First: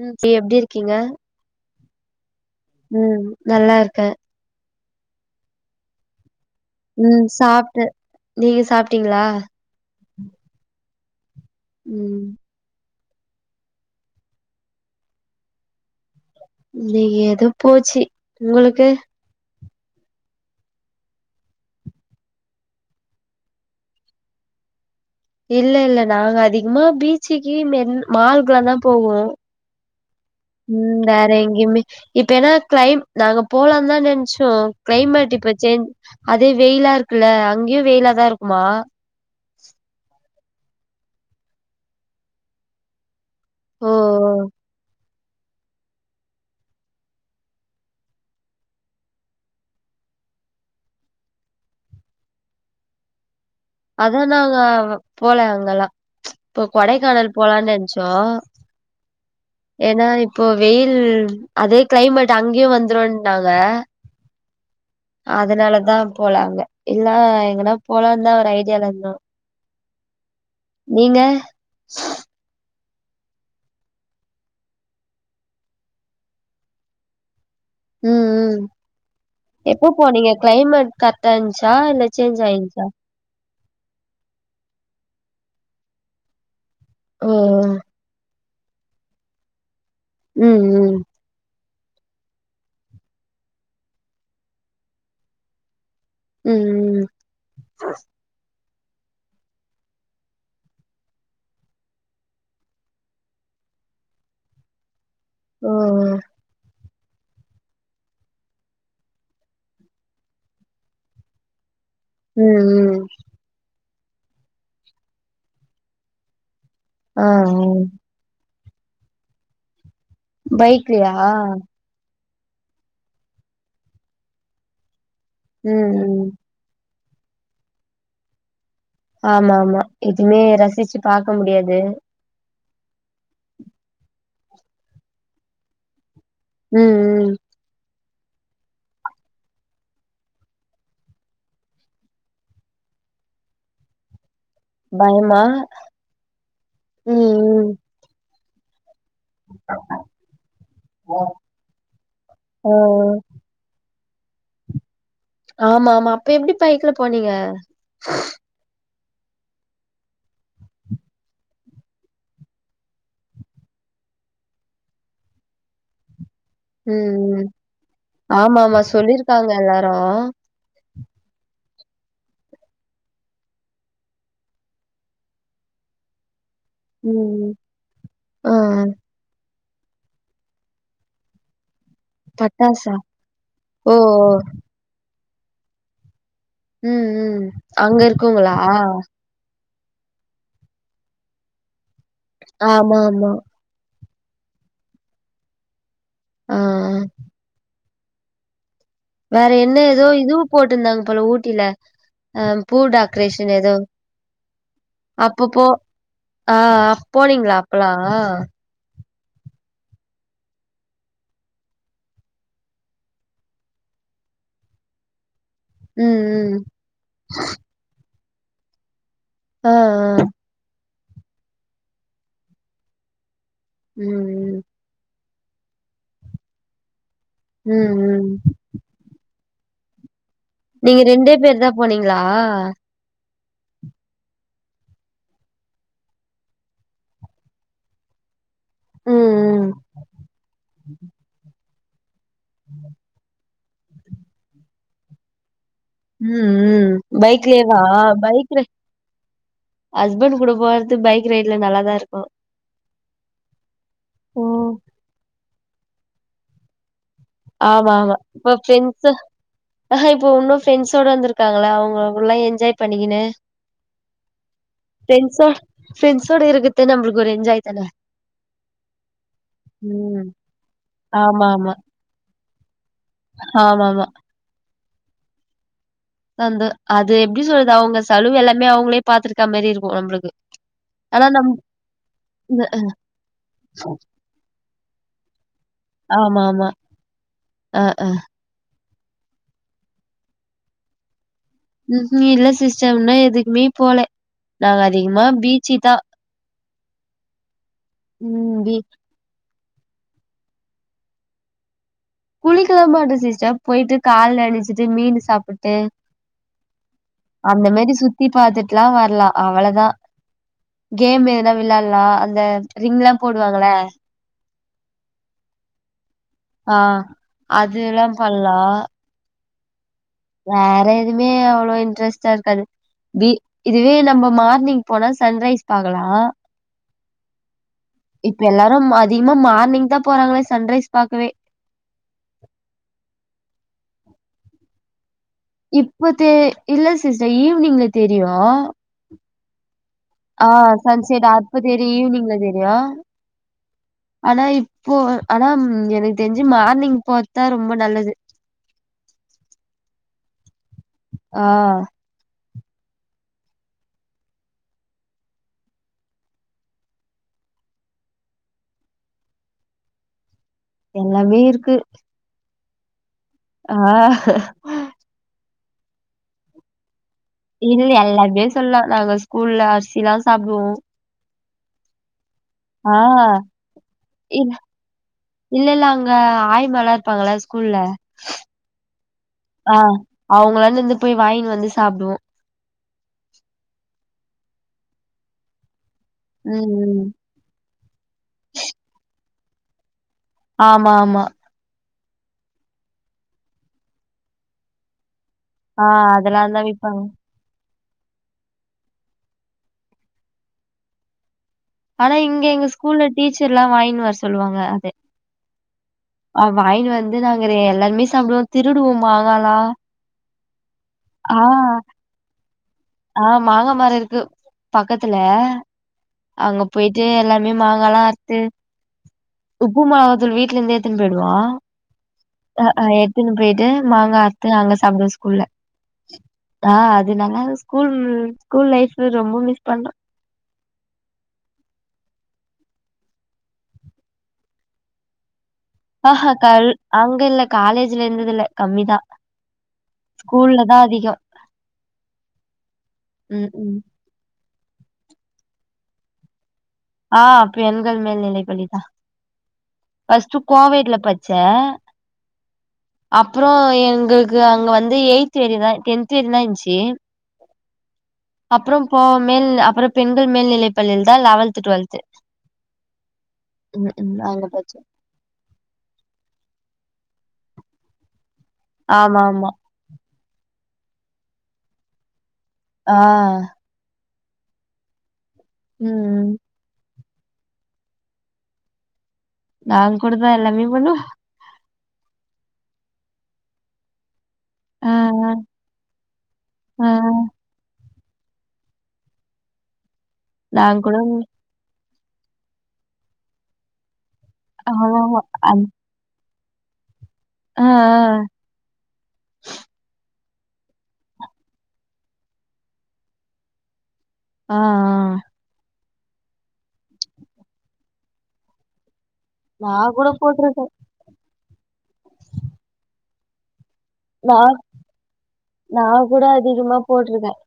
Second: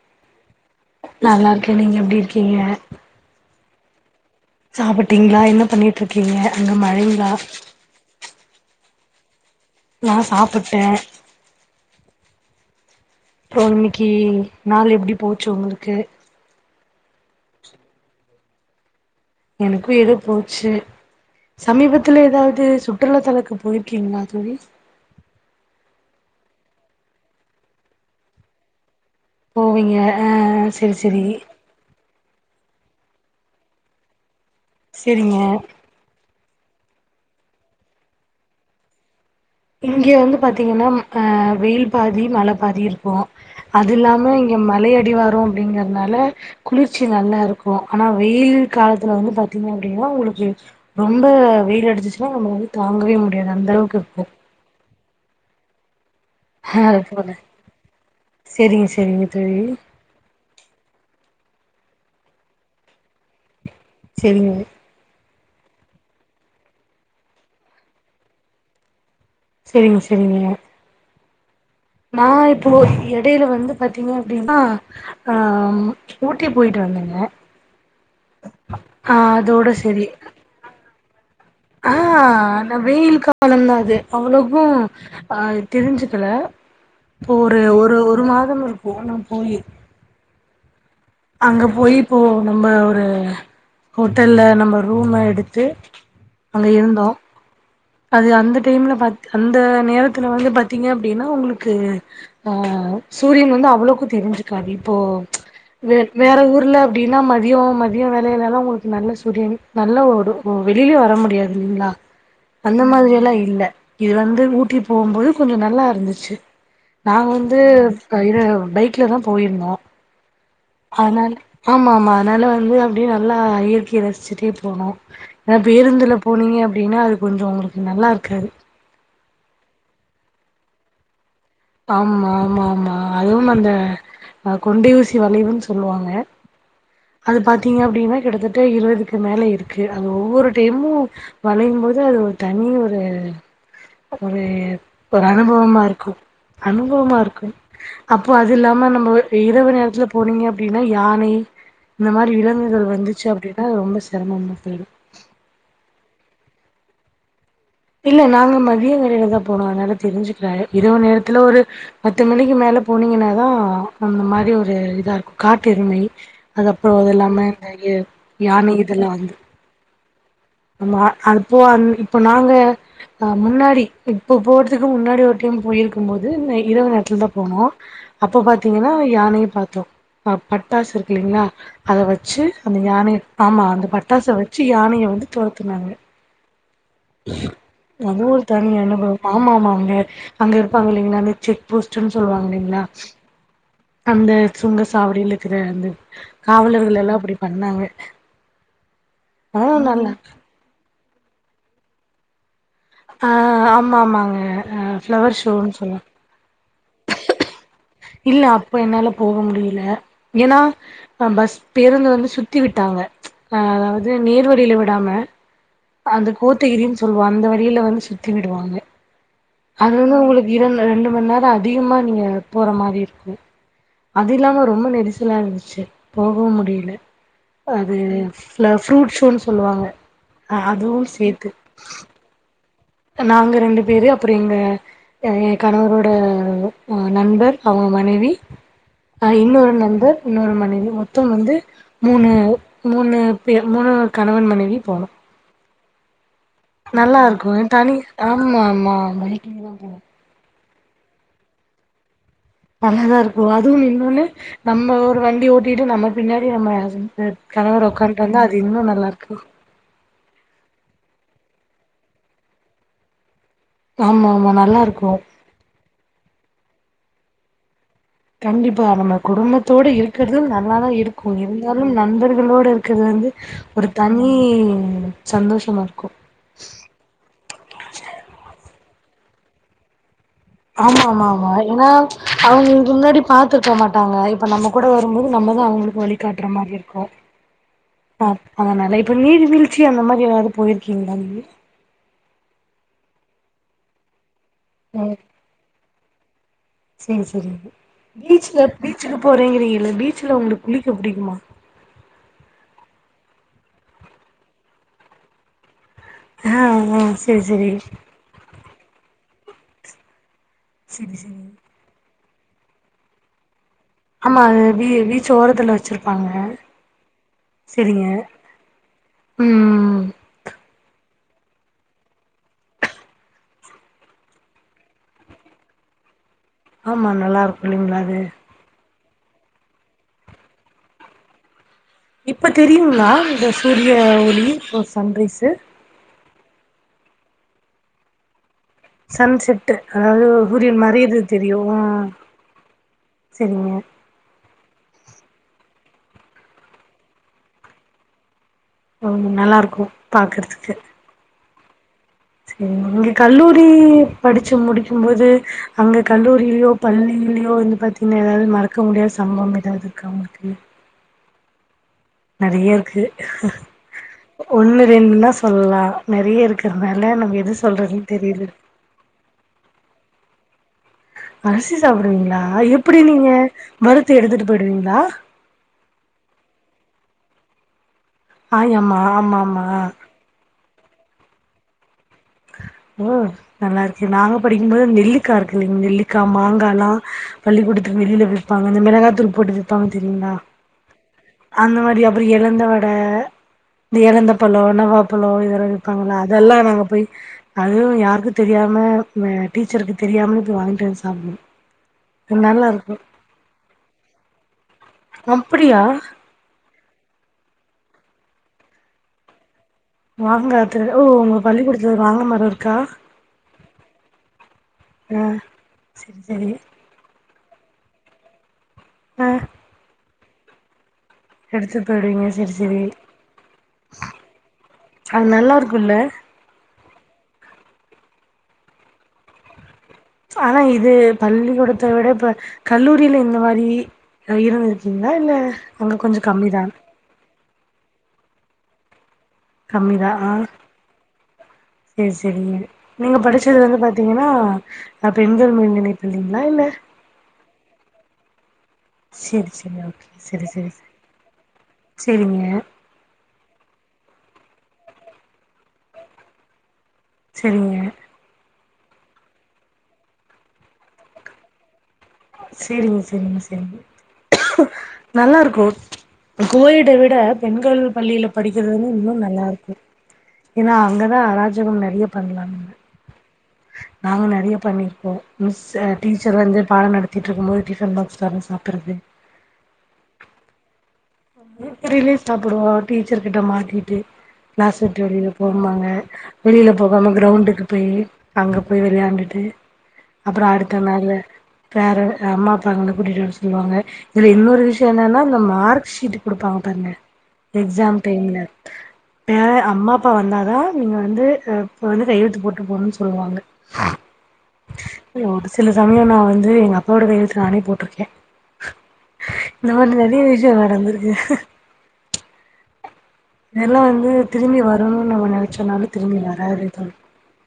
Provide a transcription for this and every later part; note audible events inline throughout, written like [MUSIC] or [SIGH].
ம் சரி எப்டி இருக்கீங்க நல்லா இருக்கே, நீங்க எப்படி இருக்கீங்க? ம் நல்லா இருக்க சாப்பிட்டீங்ளா, என்ன பண்ணிட்டு இருக்கீங்க அங்க ம் மழைங்களா சாப்ட்ட, நீங்க சாப் டீங்களா நா சாப்புட்டே ம் அப்றோ இன்னைக்கி நாள் எப்படி போச்சு உங்களுக்கு இன்னைக்கி ஏதோ போச்சு, உங்களுக்கு எனக்கு ஏதோ போச்சு சமீபத்துல ஏதாவது சுற்றுலா தலங்க்கு போயிருக்கீங்ளா தோழி இல்ல இல்ல நாங்க அதிகமா பீச்சுக்கு மெரி மால்க்குலாந்தா போவோ போவீங்க ஆ செரி ம் செரி வேற எங்கையுமே இப்ப ஏன்னா டைம் நாங்க போலாந்தா நெனச் சோ கிளைமேட் இப்ப செரிங்க சேஞ்ச் அதே வெயிலா இருக்குல்ல அங்கேயு வெயிலாதா இருக்குமா இங்க வந்து பாத்தீங்கன்னா அ வெயில் பாதி மழ பாதி இருக்கு ஓ அது இல்லாம இங்க மலை அடிவா ரோ அப்டிங்கிறதுனால குளிர்ச்சி நல்லா இருக்கு ஆனா வெயில் காலத்துல வந்து பாத்தீங்க அப்டினா உங்களுக்கு ரொம்ப வெயில் அடிச்சிச்சினா நம்ப வந்து தாங்கவே முடி அந்தளவுக்கு இருக்கு இப்ப போல அங்கல்லா இப்போ அது கொடைக்கானல் போல போலான்னு நெனச்சோ சரிங்க சரிங்க தோழி. ஏன்னா இப்போ வெயில் அதே கிளைமேட் அங்கயு வந்துருன் னாங்க சரிங்க அதனாலதா போலாங்க இல்லா எங்கனா போலாந்தா ஒரு ஐ டியாலந்தோ சேரிங்க சேரிங்க நீங்க நா இப்போ எடையில வந்து பாத்தீங்க அப்டின்னா ஆ ஊட்டி போய்ட்டு வந்தேங்க ம் ம் ஆ அதோட எப்போ சரி. போனீங்க க்ளைமேட் க ட்டான்ச்சா இல்ல சேஞ்ச் ஆய்ஞ்ச்சா லொந்தா அது அவ்ளோக்கு ஆ தெரிஞ்சுக்கல ஓ இப்பொ ஒரு ஒரு ஒரு மா தம் இருக்கு நா போயி ம் ம் அங்க போயி இப்போ நம்ப ஒரு ஹோட்டல்ல நம்ம ரூம எடுத்து அங்க ம் ம் இருந்தோ அது வந்து டைம்ல பாத் அந்த நேரத்துல வந்து பாத்தீங்க அப்டின்னா உங்களுக்கு ஆ சூரியன் வந்து அவ்ளோக்கு தெரிஞ்சுக்காது இப்போ ஓ வெ வேற ஊர்ல அப்டின்னா மதியொ மதியொ வேலையிலலா உங்களுக்கு நல்ல சூரியன் நல்ல ஒரு வெளியிலே வர முடியாது இல்லிங்களா ம் அந்த ம் மாதிரி எல்லா இல்ல இது வந்து ஊட்டி போம்போது கொஞ்சொ நல்லா இருந்துச்சு ஆ ஆ. நாங்க வந்து [UNINTELLIGIBLE] பைக்ல தா போயிருந்தோ பைக்லயா ஆனால் ஆமா ஆமா அதனால வந்து அப்டியே நல்லா இயற்கைய ரசிச்சுட்டே போனு ஏனா ம் பேருந்துல ம் போனீங்க அப்படின்னா அது கொஞ்சொ ஒங்களுக்கு நல்லா இருக்காரு ஆமா ஆமா இதுவுமே ரசிச்சு பா ஆமா ஆமா ஆமா அதுவு அந்த அ கொண்டை ஊசி வளைவுன் சொல்லுவாங்க ம் ம் அது பாத்தீங்க அப்படின்னா கிட்டத்தட்ட இருவதுக்கு மேல இருக்கு அது ஒவ்வொரு டைமு வளையும் போது அது ஒரு தனி ஒரு ஒரு ஒரு பயமா அனுபவமா இருக்கு அனுபவமா இருக்கு ம் ம் அப் அப்போ அது இல்லாம நம் வொ இரவு நேரத்துல போனீங்க அப்டின்னா ஓ யானை இந்த மாரி விலங்குகள் ஓ வந்துச்சு அப்டின்னா ரொம்ப செரமமா போய்டு ஆமா ஆமா அப்ப எப்டி பைக்ல போனீங்க இல்ல நாங்க மதிய மேலதா போனோ அதனால தெரிஞ்சுக்கிறா இரவு நேரத்துல ஒரு பத்து மணிக்கு மேல போனீங்கன்னாதா அந்த மாரி ஒரு இதா இருக்கு காட்டெருமை ம் ஆமா யானை ஆமா இதெல்லா வந்து சொல்லிருக்காங்க எல்லாரு ஆமா அப்போ அந் இப்போ நாங்க ந முன்னாடி இப்போ போறதுக்கு முன்னாடி ஒரு டைம் போயிருக்கும் போது நை இரவு நேரத்துலதா ம் போனோ அப்ப ஆ பாத்தீங்கன்னா யானையும் பாத் தோ ஆ பட்டாசு இருக்குலீங்களா அத வச்சு அந்த பட்டாசா? யானை ஆமா அந்த ஓ பட்டாச ஓ. வச்சு யானைய வந்து தொரத்துனாங்க ம் ம் அங்க இருக்வங்களா க அங்க இருப்பாங்க இல்லைங்களா அந்த செக் போஸ்ட் ட் சொல்வாங்க இல்லிங்ளா ஆமா ஆமா. அந்த சுங்க சாவடியில இருக்கிற அந்த ஆ ஆ. காவலர்கள் எல்லா அப்படி பண்ணாங்க வேற ஆ என்ன எதோ நல்லா இதுவு போட்டுந்தாங் போல ஊட்டில அம் ஆ ஆமா ஆமாங்க அ ஃப்ளவர் ஷோன்னு சொல்வாங் போனீங்ளா இல்ல அப்ப என்னால போக முடியல ஏன்னா அ பஸ் பேருந்து வந்து சுத்தி விட்டாங்க அதாவது நேர்வழில விடாம ம் அந்த ம். கோத்தகிரின்னு சொல்லுவோ அந்த வழியில வந்துசு த்தீ விடுவாங்க ஆ அது வந்து ஆ. உங்களுக்கு இரண் ரெண்டு மணி நேரோ அதிகமா நீங்க போற மாரி இருக்கு ம் அது ம். இல்லாம ரொம்ப நெரிசு ல்லா இருந்துச்சு போகவு முடியல அது ம் ம். ஃபா ஃபுரூட் சோ சொல்லுவாங்க நீங்க அதுவும் ரெண்டே சேத்து பேரு தா போனீங்களா நாங்க ரெண்டு பேரு அப்புற எங்க என் கணவரோட நண்பர் அவுங்க மனைவி ம் ம். இன்னொரு நண்பர் இன்னொரு மனைவி மொத்தம் வந்து மூணு மூணு பேர் மூணாவத் கணவன் மனைவி போனோ ம் ம். நல்லா இருக்கு பைக்லயேவா? தனி பைக்ல ஆமா ஆமா பைக்லே தா போனோ து பைக் ரைட்ல நல்லாதாருக்கு நல்லாதாருக்கு அதுவு இன்னொன்னு ஓ நம்ம ஒரு வண்டி ஓட் டிட்டு நம்ம பின்ணாடி நம்ம ஹஸ்பண் ஆமா ஆமா இப்ப ஃப்ரெண்ட்ஸு இருக்கு அஹா இப்ப உன்னு ஃப்ரெண்ட்ஸ் தோடு வந்துருக்காங்களா அவுங்ககுள்ள என்ஜாய் பண்ணிக்கின்னு ஆமா ஆமா நல்லாருக்கு து நம்ளுக்கு ஒரு என்ஜாய்தான கண்டிப்பா நம்ம குடும்பத்தோட ம் இருக்கறது நல்லாதா இருக்கு ஆமா ஆமா இருந்தாலு நண்பர்களோட இருக்கிறது வந்து ஆமா ஒரு தனி சந்தோஷமா இருக் அந்து அது எப்டி சொல்லுது அவுங்க செலவு எல்லாமே அவுங்களே பாத்துருக்கா மேரிருக்கு நம்ளுக்கு ஆமாமாமா ஏனா அவுங்க இதுக்கு முன்னாடி பாத்துருக்க மாட்டாங்க இப்ப நம்ம கூட வரும்போது நம்மதா அவுங்களுக்கு ஆமா வழிகாட்ற ஆமா மாரி இருக்கு ஆ ஆ அ அதனால இப்ப நீர்வீழ்ச்சி அந்த மாரி ஏதாது போய்ருக்கீங்களா நீங்க ம்ஹீம் இல்ல சிஸ்டர் இன்னு எதுக்குமே போல நாங்க அதிகமா பீச்சு தா சேரி சேரி ம் பீச்சுல பீ பீச்சுக்கு போறாங்கிறீங்க இந்த பீச்சுல உங்ளுக்கு குளிக்க முடியுமா குளிக்கலா மாட்ட சிஸ்டர் போய்ட்டு கால் நணச்சிட்டு மீனு சாப்புட்டு ஆ ஆ சேரி சேரி ல்லா வரலா அவ்ளதா செரி கேம் செரி ஏதுனா விளாட்லா அந்த ரிங்லா போடுவாங்கள ஆமா அது வீ பீச்சோரத்துல வச்சிருக்க ஆ அது எல்லா பண்லா ம் வேற எதுவுமே அவ்ளோ இன்ட்ரெஸ்டா இருக்காது பி இதுவே நம்ம மார்னிங் போனா சன்ரைஸ் பாக்கலா ஆமா நல்லா இருக்கு இல்லைங்களா அது இப்ப எல்லாரு அதிகமா மார்னிங் தா போறாங்களே சன்ரைஸ் பாக்கவே இப்ப தெரியுங்களா இந்த சூரிய ஒளி ஓ சன்ரைஸ் இப்பத் தெ இல்ல சிஸ்டர் ஈவ்னிங்ல தெரியும் சன் செட்டு [UNINTELLIGIBLE] அதாவது சூரியன் மறையிது சன்செட் அப்ப தெரியும் தெரியு ஈவினிங்ல தெரியு செரிங்க போ ஆனா எனக்கு தெருஞ்சு மார்னிங் பாத்தா ரொம்ப நல்லது ரொம் நல்லாருக்கும் பாக்றதுக்கு ஆ சே இங்க கல்லூரி படிச்சு முடிக்கும் போது அங்க கல்லூரிலியோ பள்ளிலியோ வந்து பாத்தினா எதாவது மறக்க முடியாத சம்பவம் எதாவதுருக்கா உங்களுக்கு எல்லாமே இருக்கு நெறைய இருக்கு ஆ ஒண்ணு ரெண்டுனா சொல்லலாம் நெறைய இருக்கறனா இல்ல எல்லாமே சொல்லா நாங்க ஸ்கூல்ல அரிசிலாம சாப்டுவோம் அரிசி சாப்டுவீங்ளா அ ஆ எப்பிடி நீங்க வறுத்து எடுத்துட்டு போயிடுவீங்ளா க ஆய்மாலா இருப்பாங்கள ஸ்கூல்ல ஆயாம்மா ஆமாமா ந்து போய் வாயின்வந்து சாப்டுவோ ஓ நல்லாருக்கு நாங்க படிக்கும்போது நெல்லிக்கா இருக்குல்லைங் நெல்லிக் கா ம், மாங்கால்லா ம். பள்ளிக்கூடத் வெளில விப்பாங்க இந்த மெளகாத்தூள் போட்டு விப்பாங்க தெரியிங்ளா ஆமா, ஆமா. அந்த மாரி அப் ப்ற எலந்த வட இந்த எலந்த பழம் நவாப் பழோம் இதல்லா ஆ விப்பாங்கல்ல அதெல்லாம் அதல்லா தான் நாங்க விப்பாங்க. போய் அதுவு யாருக்கு தெரியாம அ டீச்சருக்கு தெரியாமல போய் வாய்ன்ட்டந்து சாப்டுவோ ஆனா இங்க நல்லா எங்க இருக்கு ஸ்கூல்ல டீச்சர்லா வாங்கினு வர் சொல்லுவாங்க து அப்டியா ஆ வாயினு வந்து நா ங்குரெ எல்லாருமே சாப்புடுவோ திருடுவோ மாங்கால்லா மாங்க ற்று ஓ ஒங்க பள்ளி கூடத்ல ஒரு மாங்க மரரு ஆ மாங்காமரோ இருக்கு பக்கத்துல ஆ சரி சரி அங்க போயிட்டு எல்லா மே மாங்காலா அறுத்து உப்பு மொளத் தூள் வீட்லந்தே எடுத்துட் பொய்டுவிங்க அ அ எத்துன்னு போயிட்டு மாங்கா அறுத்து அங்க சாப்டுவ அது ஸ்கூல்ல நல்லா இருக்குல்ல ஆ‌ அது நாங்க ஸ்கூல் ஸ்கூல் லைஃபு ரொம்ப மிஸ் பண்ற ஆனா இது பள்ளிக்கூடத்தை விட இப்ப கல்லூரியில இந்த மாரி இருந்திருக்கீங்களா இல்ல அங்க கொஞ்சோ ஆஹஹ கல் கம்மிதான் அங்கில்ல காலேஜ்ல இருந்ததுல கம்மிதான் கம்மிதான் ஆஹ் செரி செரிங்க நீங்க ம் படிச்சது ம் வந்து பாத்தீங்கன்னா அ பெண்கள் மேல்நிலைய பள்ளிங்களா இல்ல ஆஹ் பெண்கள் மேல்நிலை பள்ளி செரி செரி ஓகே செரி செரி செரி கோவேட்ல படிச்சே செரிங்க அப்புறோ எங்களுக்கு அங்கே வந்து எயி்த் வேரி தான் டென்த் வேரி தான் இருந்துச்சு செரிங்க அப்புறோ போ மேல் அப்புறோ பெண்கள் மேல்நிலைப்பள்ளியில் தான் லெவல்த் டுவெல்த் செரிங்க செரிங்க செரிங்க ம் ம் அங்க படிச்சே நல்லா இருக்கும் கோயடுவி விட பெண்கள் பள்ளியில வந்து படிக்கிறது வந்து ஆமா இன்னும் நல்லா ஆமா இருக்கும் ஏன்னா அங்கதான் அராஜகம் நெறைய பண்லாம் ஆஹ் நாங்க நெறைய பண்ணிருக்கோம் ம் மிஸு ம். டீச்சர் வந்து பாடம் நட திட்டு இருக்கும் போது டிஃபன் பாக்ஸ் தொறந்து சாப்பிடடுறது நான் கூடதா எல்லாமமே பண்ணுவ ஃபிரீ பிரிடியிலயே சாப்பிடுவோம் டீச்சர் கிட்ட மாட்டிகிட்டே கிளாஸ் அ ஆ விட்டு வெளியில போமாங்க வெளியில ஆ ஆ போகாமல் கிரௌண்டுக்கு போய் அங்க போய் விளையாண்டுட்டு அப்புற அடுத்த நான் கூட மேல பேர அம்மா அப்பாங்களை கூட்டிட்டு வர சொல்லுவாங்க இதுல இன்னொரு விஷய என்னனா ஆமாமா. இந்த அந் மார்க் விட்டு குடுப்பாங்க பாருங்க ஆ, ஆ, எக்ஸாம் டைம்ல பே அம்மா அப்பா வந்தா தா நீங்க வந்து இப்ப வந்து கையெழுத்து போட்டு போணும்னு சொல்லுவாங்க ஆஹ் ஆஹ் ஒரு சில சமயோ நா வந்து எங்க அப்பாவோட கையெழுத்த நானே போட்ருக்கே நா கூட போட்டு நடந்துருக்கு இதெல்லா வந்து நான் திரும்பி வரணும்னு நம்ம நினைச்சோனாலு நான் திரும்பி கூட வராது அதிகமா தோழி போட்டிருக்கேன்.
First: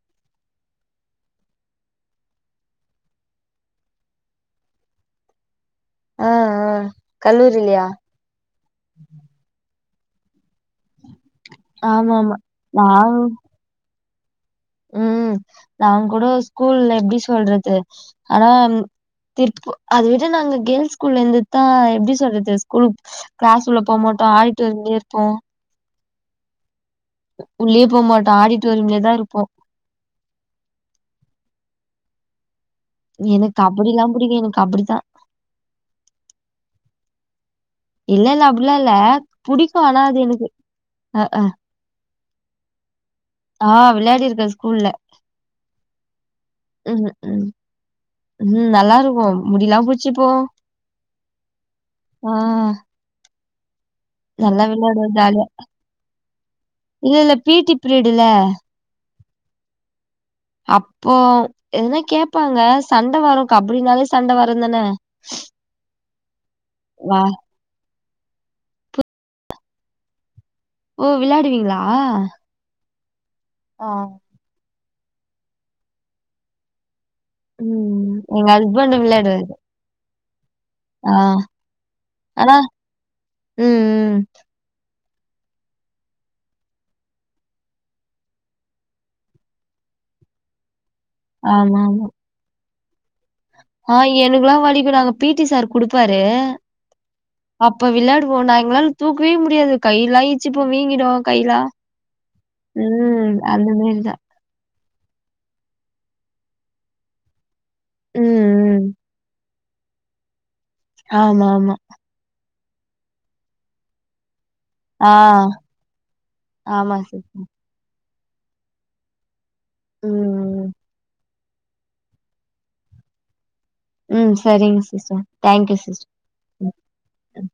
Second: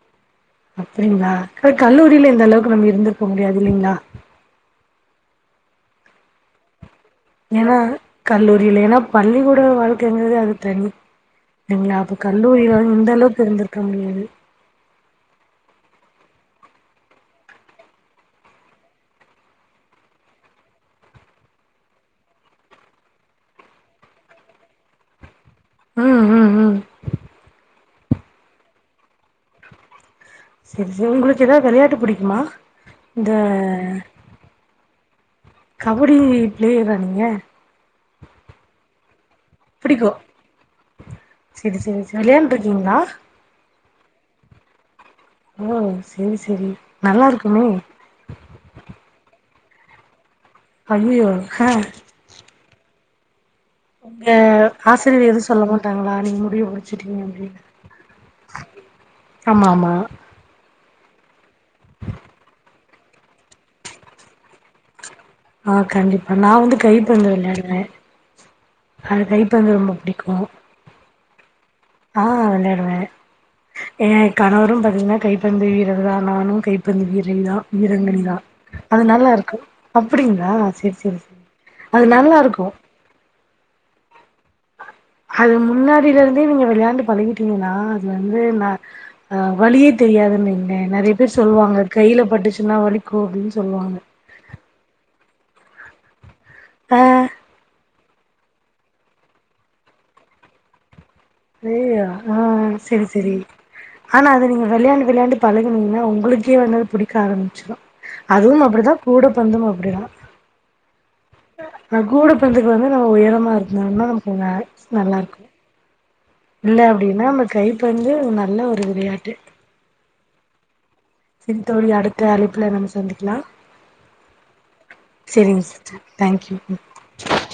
அப்டிங்களா கல்லூரியில எந்த அளவுக்கு நம்ம இருந்திருக்க முடியாது இல்லைங்களா ஆஹ் ஆஹ் ஏன்னா கல்லூரியில்லனா பள்ளிகூட வாழ் [UNINTELLIGIBLE] யு இல்லைங்ளா அப்ப ஆமாமா. கல்லூரியிலு இந்த அளவுக்கு இருந்திருக்க முடியாது உம் நாங்க கூட ஸ்கூல்ல எப்டி சொல்றது ஆனா திரு அது விட்டு நாங்க கேர்ள்ஸ் ஸ்கூல்ல இருந்ததுதா எப்டி சொல்றது ஸ்கூல் கிளாஸ் உள்ள போக மாட்டோம் ஆடிட்டோரியத்துலயே இருப்போ உம் உம் உம் உள்ளயே போமாட்டோ ஆடிட்டோரியம்ல தா இருப்போ சரி சரி உங்களுக்கு ஏதாவது வெளையாட்டு புடிக்குமா இந்த எனக்கு கபடிலாம் புடிக்கும். எனக்கு கபடி தான். கபடி பிளேயர்ரா நீங்க இல்ல இல்ல அப்படிலா இல்ல புடிக்கு ஆனாது எனக்கு அஹ் அஹ் வெளயான்டு இருக்கிங்லா ஆஹ் வெளையாடியிருக்கே ஸ்கூல்ல ஓ செரி செரி ம் நல்லா ம் இருக்குமே முடிலாம் புடுச்சுப்போ அய்யய்யோ ஹ உங்க நல்லா விளையாடுவோ ஆசிரியர் எதும் ஜாலியா சொல்ல மாட்டாங்களா நீங்க முடிய இல்ல புடிச்சிட்டிங்க இல்ல பி அப்டின்னா டி பீரியடுல ஆமா ஆமா அப்போ எதுனா கேப்பாங்க சண்ட வரும் கபடினாலே சண்ட வருந்தானே ஆஹ் கண்டிப் நா வந்து கை பந்து விளாடுவே அது கைப்பந்து ரொம்ப புடிக்கு ஓ விளையாடுவீங்களா ஆ வெளையாடுவ ஆ ஏ கணவரும் [UNINTELLIGIBLE] எல்லா கைப்பந்து வீரர்களா நானு கைப்பந்து வீர் [UNINTELLIGIBLE] ம் வீரனுல்லா எங்க ஹஸ்பண்ட் அது நல்லா விளையாடுவாரு இருக்கு அப்டிங்களா செரி ஆ செரி செரி அது நல்லா ஆனா இருக்கு ம் ம் அது முன்னாடியிலருந்தே நீங்க விளையாண்டு பழகிட்டீங்கன்னா அது வந்து நா அ வலியே தெரியாதுன்னு வெய்ங்களே நறையா பேர் ஆமா சொல்லுவாங்க ஆமா கையில பட்டுச் சுன்னா வலிக்கு அப்டின் ஆ எனக்குலா வலிக்கு [UNINTELLIGIBLE] பி ஈ டி சார் குடுப்பாரு ஆ அப்ப விளாடுவோ நா எங்ளால தூக்கவே முடியாது கையிலா [UNINTELLIGIBLE] வீங்கிடு கைலா ஐயையோ அ அ செரி செரி ம் அந்த மாரிதா ஆனா அது நீங்க வெளையாண் விளையாண்டு பழகுனிங்னா உங்களுக்கே வந்து புடிக்க ஆரமிச்சுடு ம் அதுவும் ம் அப்டிதா கூட பொறந்தவ ப்டிதா ஆமா ஆமா ரெண்டு பேரு நம்ம உயரமா இருந்தோம்னா நமக்குங்க ஆ இல்ல ஆமா அப்டின்னா நம்ம சிஸ்டர் ட்ரை பண் ணி நல்ல ஒரு விளையாட்டு ம் ம் செரி தோழி அடுத்த அழைப்புல நம்ம சந்திக்லா ம் சரிங்க சிஸ்டர் தேங்க்யூ சிஸ்டர் சிஸ்ட் ம் தேங்க்யூ ம்